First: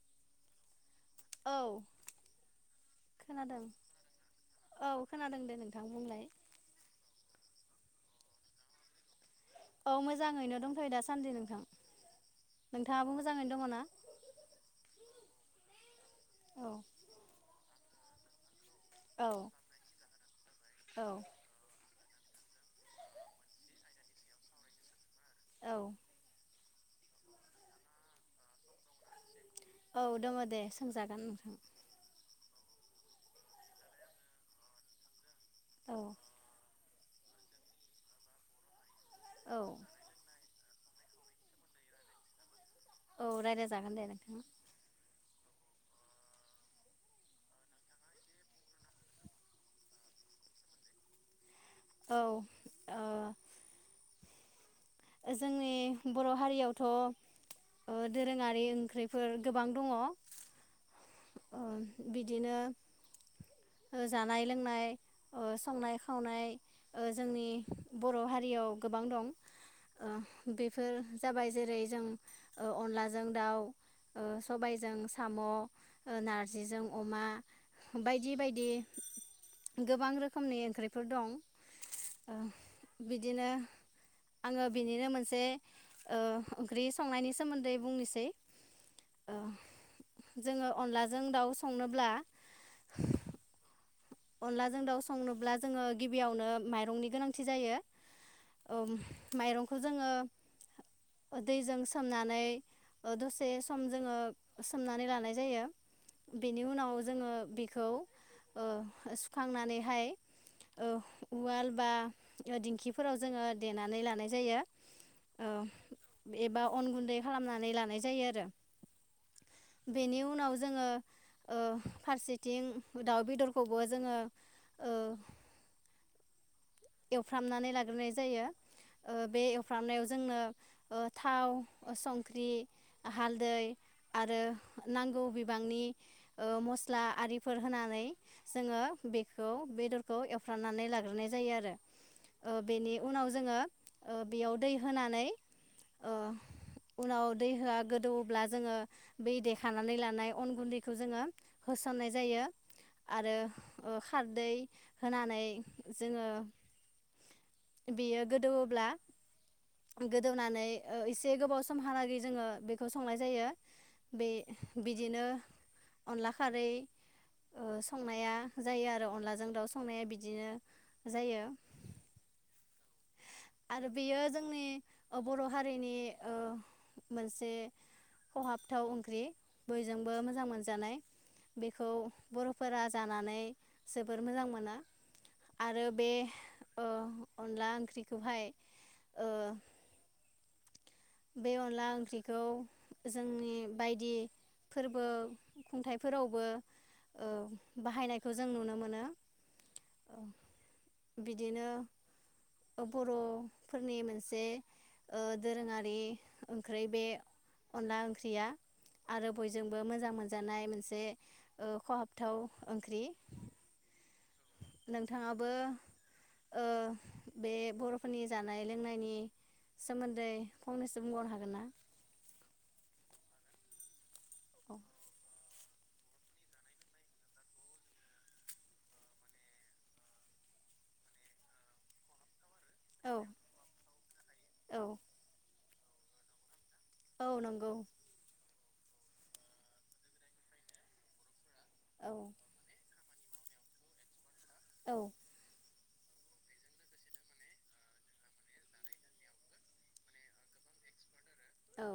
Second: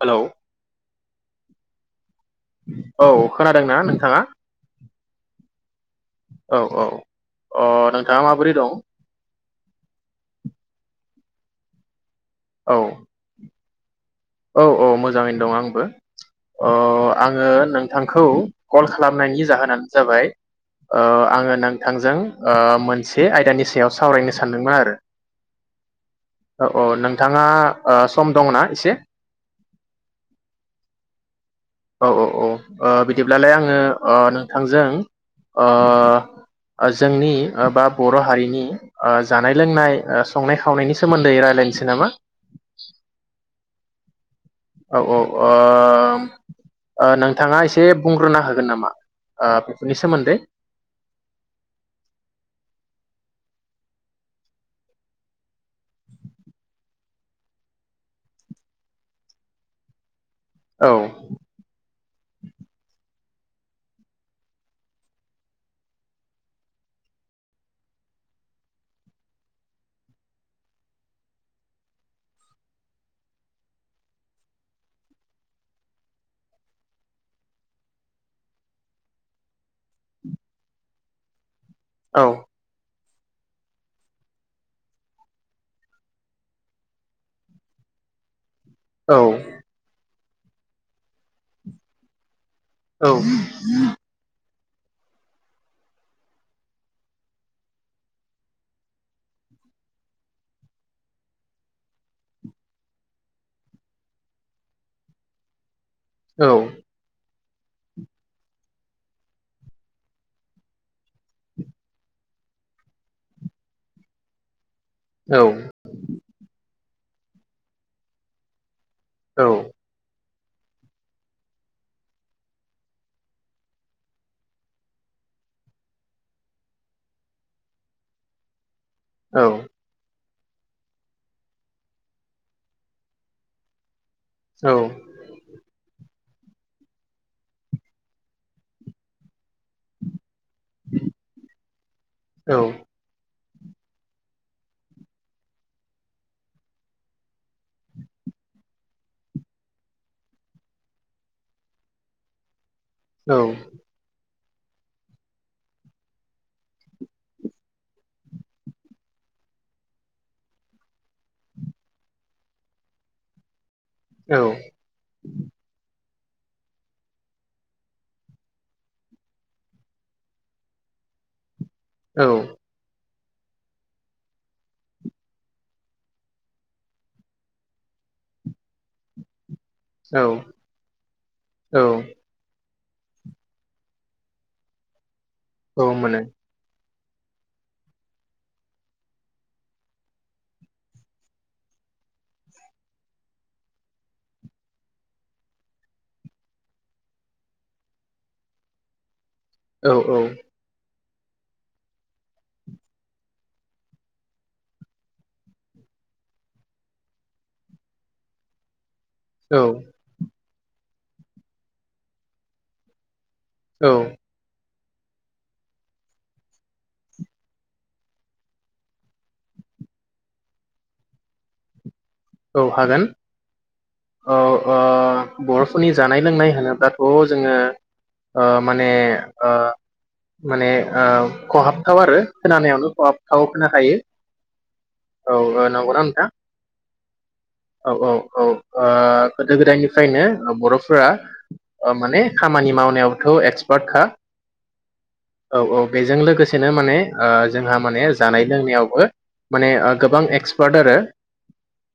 Hello. औ। औ खोनादों खोनादोंना नोंथाङा औ खोनादों दे नोंथां बुंलाय। औ औ अ' नोंथाङा माबोरै दं औ मोजाङैनो दंथ'यो दा सानदि नोंथां। औ नोंथाङाबो मोजाङैनो दङ ना? औ औ मोजाङैनो दं आंबो। औ अ' आङो नों थांखौ कल औ खालामनायनि जाहोनानो जाबाय ओ औ आङो नों थांजों ओ मोनसे आयदानि सायाव सावरायनो सानदोंमोन आरो। औ। औ औ नोंथाङा ओ सम दंना एसे? औ दङ दे सोंजागोन नोंथां। औ औ औ ओ बिदिब्लालाय आंङो ओ नोंथांजों ओ औ जोंनि बा बर' हारिनि ओ जानाय, औ लोंनाय, संनाय, खा खावनायनि सोमोन्दै रायलायनोसै नामा। औ रायलाय जागोन दे राय दे औ औ ओम नोंथाङा एसे बुंग्रोना होगोन नामा ओ बेफोरनि सोमोन्दै? औ ओ। जोंनि बर' हारियावथ' ओ दोरोङारि ओंख्रिफोर गोबां दङ। औ ओ बिदिनो जानाय लोंनाय ओ संनाय खावनाय जोंनि बर' हारियाव गोबां दं। ओ बेफोर जाबाय जेरै जों अनलाजों दाउ ओ सबायजों साम' नारजिजों अमा बायदि बायदि गोबां रोखोमनि ओंख्रिफोर दं। औ ओ। बिदिनो आङो बिनिनो मोनसे ओ ओंख्रि संनायनि सोमोन्दै बुंनोसै। औ। ओ जोङो अनलाजों दाउ संनोब्ला औ। अनलाजों दाउ संनोब्ला जोङो गिबियावनो माइरंनि गोनांथि जायो औ माइरंखौ जोङो दैजों सोमनानै दसे सम जोङो सोमनानै लानाय जायो। औ बेनि उनाव जोङो बेखौ ओ सुखांनानैहाय ओ उवाल बा दिंखिफोराव जोंङो देनानै लानाय जायो। औ। ओ एबा अन गुन्दै खालामनानै लानाय जायो आरो। औ बेनि उनाव जोंङो ओ फारसेथिं दाउ बेदर खौबो जोंङो ओ एवफ्रामनानै लाग्रोनाय जायो। ओ बे औ एवफ्रामनायाव जोंनो ओ थाव ओ संख्रि हालदै आरो नांगौ बिबांनि ओ मस्ला आरिफोर होनानै जोङो बेखौ बेदरखौ एव फ्रामनानै लाग्रोनाय जायो आरो। ओ बेनि उनाव खौ जोङो ओ बेयाव दै होनानै ओ उनाव दै होआ गोदौवोब्ला जोङो बै देखानानै लानाय अन गुन्दैखौ जोङो होसननाय जायो। आरो ओ खार दै होनानै जोङो बेयो गोदौवोब्ला गोदौनानै ओ एसे गोबाव समहालागै जोङो बेखौ संनाय जायो। बे बिदिनो अनला खारै ओ संनाया जायो आरो अनलाजों दाउजों संनाया बिदिनो जायो। औ आरो बेयो जोंनि ओ बर' हारिनि ओ मोनसे खहाबथाव ओंख्रि बयजोंबो औ मोजां मोनजानाय बेखौ बर' फोरा जानानै जोबोर मोजां मोनो आरो औ बे मोनो ओ अनला ओंख्रि खौहाय ओ बे अनला ओंख्रिखौ जोंनि बायदि फोरबो खुंथाइफोरावबो ओ बाहायनायखौ जों नुनो मोनो। औ औ बिदिनो बर'फोरनि मोनसे ओ दोरोङा रि ओंख्रि बे अनला ओंख्रिया आरो औ बयजोंबो मोजां मोन जानाय मोनसे ओ खहाबथाव ओंख्रि। औ नोंथाङाबो ओ बे बर'फोरनि जानाय लोंनायनि सोमोन्दै फंनैसो बुंबावनो हागोन ना? औ हागोन। औ ओ बर'फोरनि जानाय लोंनाय होनोब्लाथ' जोङो ओ माने ओ माने ओ खहाबथाव आरो खोनानायावनो खहाबथाव खोनाखायो औ औ ओ नंगौना नोंथां? औ नंगौ औ औ औ ओ गोदो गोदायनिफ्रायनो बर'फोरा ओ औ माने खामानि मावनायाव एथ' एक्सपार्ट खा औ औ बेजों लोगोसेनो माने ओ जोंहा माने जानाय लोंनायावबो माने ओ गोबां एक्सपार्ट आरो औ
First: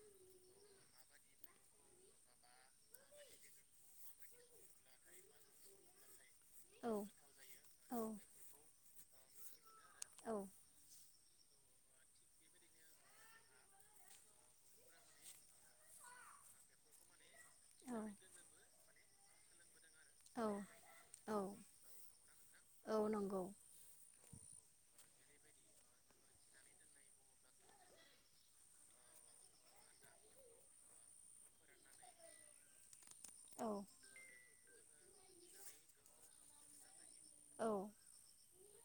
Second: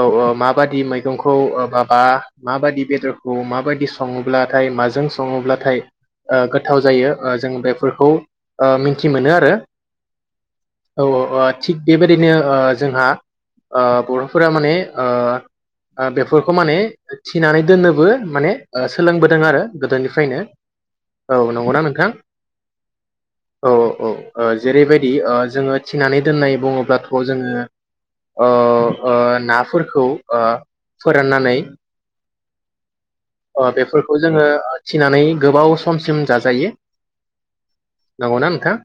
औ ओ माबादि मैगंखौ ओ माबा माबादि बेदरखौ माबायदि सङोब्लाथाय माजों सङोब्लाथाय ओ गोथाव औ जायो ओ जों बेफोरखौ ओ मि बाखथि मोनो आरो औ औ औ थिग बेबायदिनो जोंहा ओ बर'फोरा माने ओ बेफोरखौ माने थिनानै दोननोबो माने सोलोंबोदों आरो गोदोनिफ्रायनो औ औ नंगौना नोंथां? औ नंगौ औ औ जेरैबायदि जोङो थिनानै दोननाय बुङोब्लाथ' जोङो ओ ओ नाफोर खौ फोराननानै औ ओ बेफोरखौ जोङो। फिनानै गोबाव समसिम जाजायो औ नांगौना नोंथां?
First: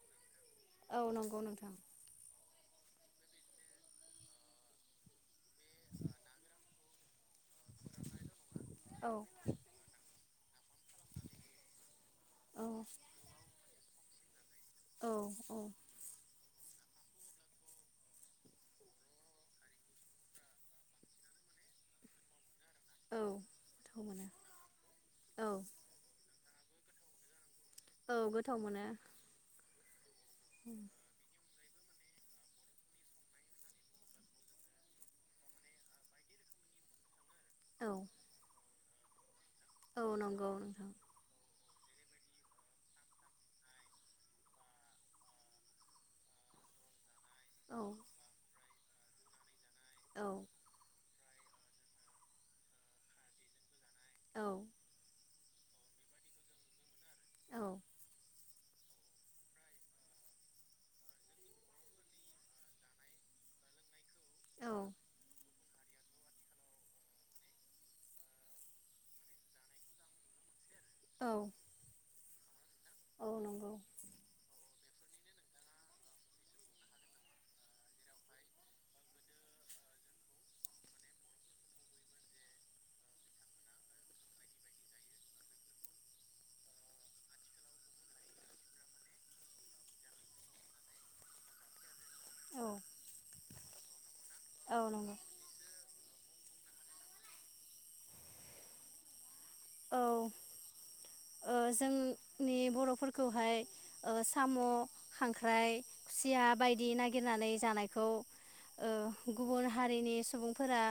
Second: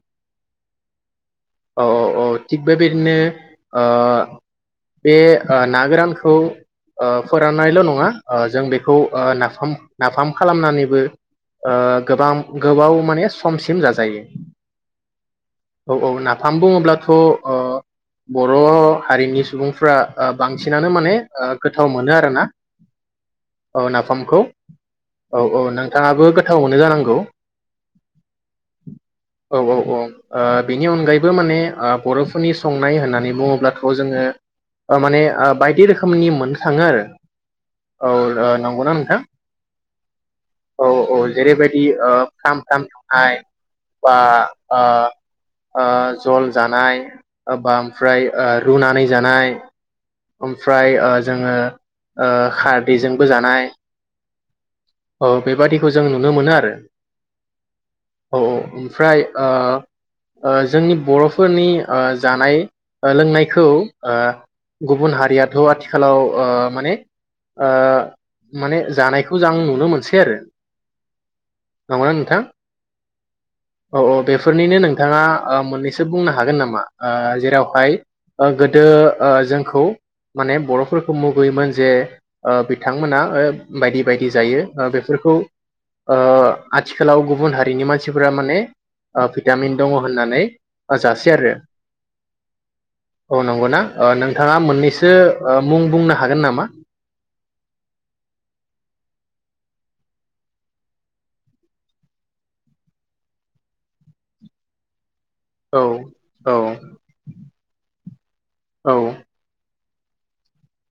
औ नंगौ नोंथां। औ औ औ थिग बेबायदिनो ओ बे ओ ना गोरानखौ ओ फोराननायल' नङा ओ जों बे ओ औ नाफाम नाफाम खालामनानैबो गोबां औ गोबाव माने समसिम जा जायो औ औ औ नाफाम बुङोब्ला दाथ' बर' हारिनि सुबुंफ्रा बांसिनानो माने गोथाव मोनो आरोना औ औ नाफामखौ औ औ नोंथाङाबो गो थावावनो जानांगौ औ गोथाव मोनो औ औ औ ओ बेनि अनगायैबो माने ओ बर'फोरनि संनाय होननानै बुङोब्लाथ' जोङो ओ माने ओ बायदि रोखोमनि मोनखाङो आरो। औ औ नांगौना नोंथां औ नंगौ नंगौ फाम फाम थानाय बा जल जानाय बा औ ओमफ्राय रुनानै जानाय औ ओमफ्राय जोङो खारदैजों बो जानाय औ औ बेबादिखौ जों नुनो मोनो आरो औ औ औ ओमफ्राय जोंनि बर'फोरनि जानाय लोंनायखौ औ गुबुन हारिया थ' आथिखालाव माने ओ माने जानायखौ जां नुनो मोनसै आरो औ मोन नोंथां औ नंगौ औ औ बेफोरनिनो नों बिथाङा मोननैसो बुंनो हागोन नामा जेरावहाय गोदो जोंखौ माने बर'फोरखौ मुगैयोमोन जे ओ बे बिथांमोना बायदि बायदि जायो बेफोरखौ आथिखालाव गुबुन हारिनि मानसिफोरा माने भिटामिन दङ होननानै जासै आरो औ औ नोंगौना नों थाङा औ मोननैसो नंगौ मुं बुंना हागोन नामा औ जोंनि बर'फोरखौहाय साम' खांख्राइ औ खुसिया औ बायदि नागिरनानै जानायखौ औ गुबुन हारिनि सुबुंफोरा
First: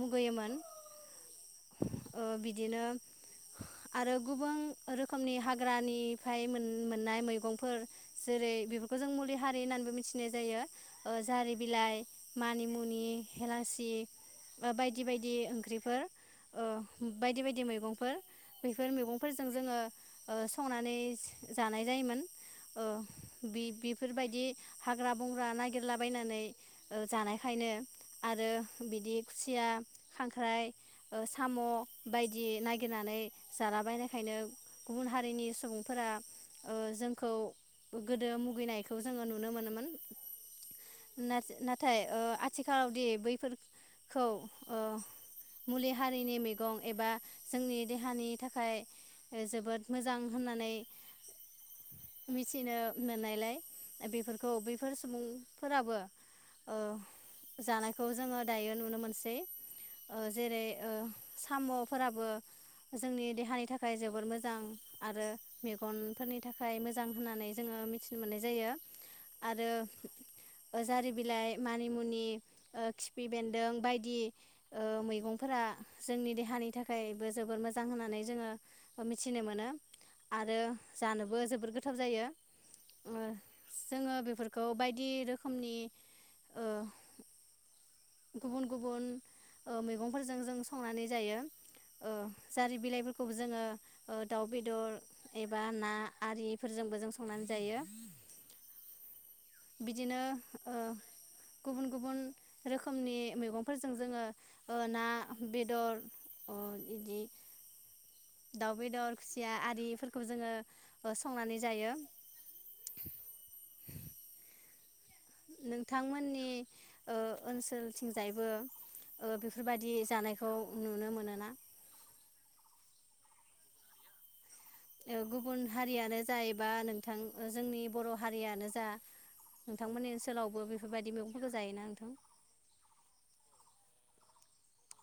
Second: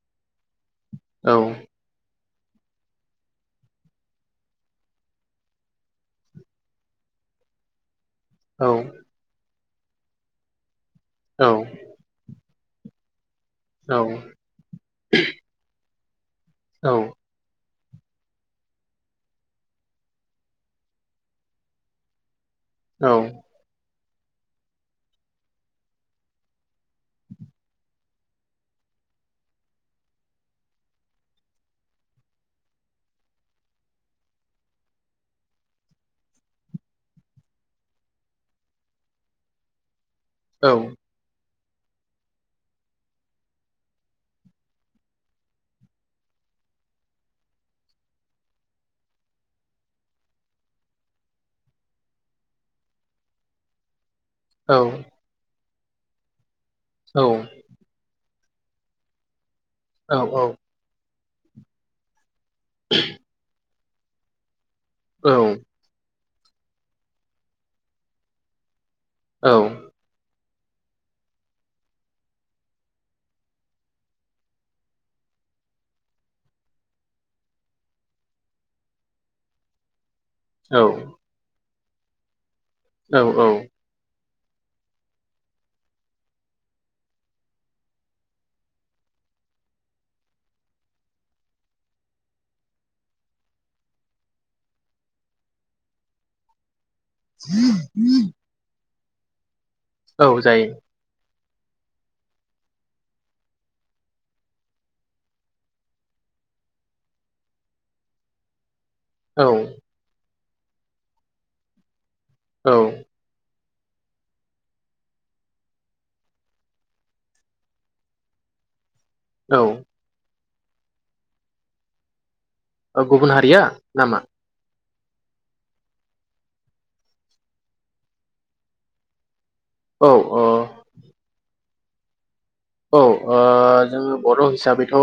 मुगैयोमोन औ ओ बिदिनो आरो गुबां रोखोमनि हाग्रानिफ्राय मोननाय मैगंफोर जेरै बेफोरखौ जों मुलि हा होननानैबो मिथिनाय जायो औ जारि बिलाइ मानि मुनि हेलांसि बा बायदि बायदि ओंख्रिफोर औ बायदि बायदि मैगं [unintelligible] बेफोर मैगं फोरजों जोङो ओ संनानै जानाय जायोमोन। औ बि बिब बेफोरबायदि हाग्रा बंग्रा नागिरलाबायनानै जानायखायनो आरो बिदि खुसिया खांख्राइ साम' बायदि नागिरनानै जालाबायनाय खायनो गुबुन हारिनि सुबुंफोरा ओ जोंखौ गोदो मुगैनायखौ जोङो नुनो मोनोमोन। औ [unintelligible] नाथाय आथिखालावदि बैफोरखौ ओ मुलि हारिनि मैगं एबा जोंनि देहानि थाखाय जोबोद मोजां होननानै मिथिनो मोननायलाय बेफोरखौ बैफोर सुबुं फोराबो। ओ जानायखौ जोङो दायो नुनो मोनसै। ओ जेरै ओ साम'फोराबो जोंनि देहानि थाखाय थाखाय जोबोर मोजां। आरो औ मेगनफोरनि नि थाखाय मोजां होननानै जोङो मिथिनो मोननाय जायो। आरो जारि बिलाइ मानिमुनि ओ खिफि बेन्दों बायदि मैगंफोरा जोंनि देहानि थाखायबो जोबोर मोजां होननानै जोङो मिथिनो मोनो। आरो जानोबो जोबोर थाब जायो। औ औ। खौ बायदि रोखोमनि ओ गुबुन गुबुन मैगंफोरजों जों संनानै जायो जारि बिलाइफोरखौबो जोङो दाउ बेदर एबा ना आरिफोरजोंबो जों संनानै जायो। बिदिनो औ जायो ओ गुबुन गुबुन रोखोमनि मैगंफोरजों जोङो ना बेदर इदि दाउ। बेदर औ खुसिया आरिफोरखौ जोङो संनानै जायो। औ। नोंथांमोननि ओ ओनसोलथिंजायबो औ बेफोरबायदि जानाय। खौ नुनो मोनोना? गुबुन हारिया नामा गुबुन हारियानो जा एबा नोंथां जोंनि बर' हारियानो जा नोंथांमोननि औ अ ओनसाव बेफोरबायदि मैगंफोरखौ जायोना नोंथां औ जोङो बर' हिसाबैथ'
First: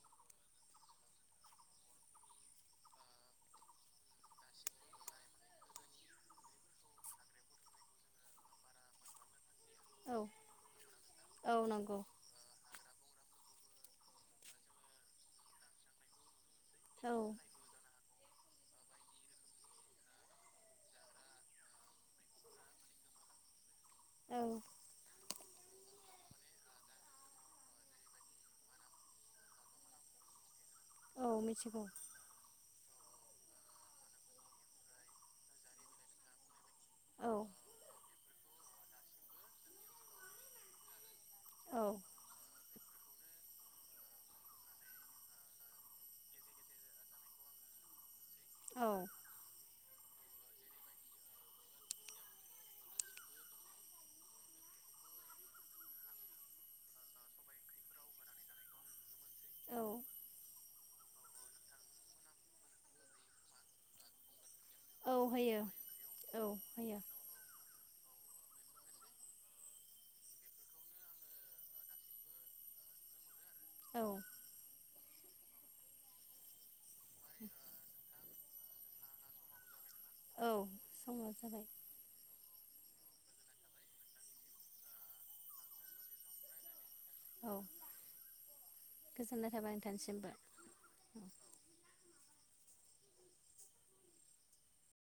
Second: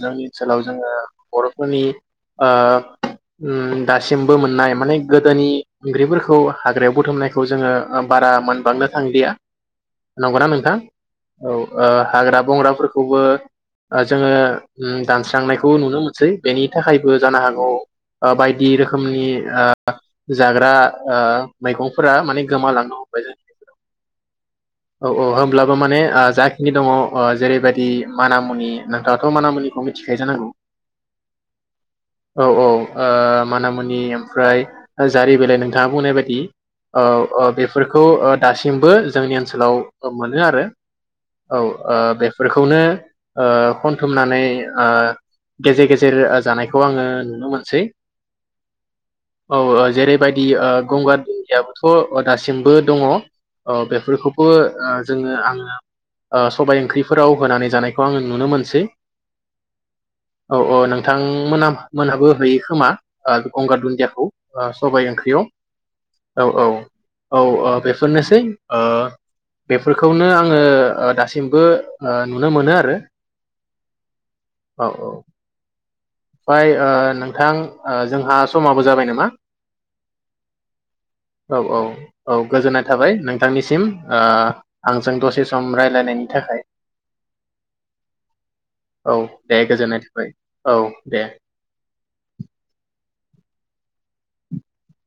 जोंनि ओनसोलाव जोङो बर'फोरनि दासिमबो मोननाय माने गोदोनि ओंख्रिफोरखौ हाग्रायाव बुथुमनायखौ जोङो बारा मोनबांनो थांदिलिया औ नंगौना नोंथां औ ओ हाग्रा बंग्राफोरखौ खौबो जोंङो दानस्रांनायखौ नुनो मोनसै बेनि औ थाखायबो जानो हागौ ओ बायदि रोखोमनि ओ जाग्रा ओ मैगंफोरा माने गोमालांनो हमबाय जोंनिआव औ अ होमब्लाबो माने ओ जा नि दंङ जेरैबायदि मानामुनि नोंथाङाथ' मानामुनिखौ मिथिखायो जानांगौ औ मिथिगौ औ -औ ओ मानामुनि ओमफ्राय जारि बिलाइ नोंथाङा बुंनाय बायदि। औ ओ बेफोरखौ ओ दासिमबो जोंनि ओनसोलाव मोनो आरो। औ ओ बेफोरखौनो ओ खनथुमनानै ओ गेजेर -गेजेर जानायखौ आंङो नुनो मोनसै। औ अ ओ जेरैबायदि ओ गंगार धुनदियाबोथ' दासिमबो दङ ओ बेफोरखौबो ओ जोंङो आंङो ओ सबाय ओंख्रिफोराव होनानै जानायखौ आंङो नुनो मोनसै। औ -औ नोंथांमोन मोनहाबो हैयो खोमा गंगार दुन्दियाखौ। सबाय औ ओंख्रियाव होयो औ- औ -औ ओ बे [unintelligible] नोसै ओ बेफोरखौनो आङो ओ दासिमबो ओ नुनो मोनो आरो। औ औ- औ फाय ओ नोंथां ओ जोंहा समाबो जाबाय नामा। औ समाव जाबाय औ- औ औ गोजोननाय थाबाय नोंथांनिसिम ओ आंजों दसे सम रायलानायनि थाखाय। औ [inaudible] औ गोजोननाय दे थाबाय गोजोननाय थाबाय नोंथांनिसिमबो औ। दे।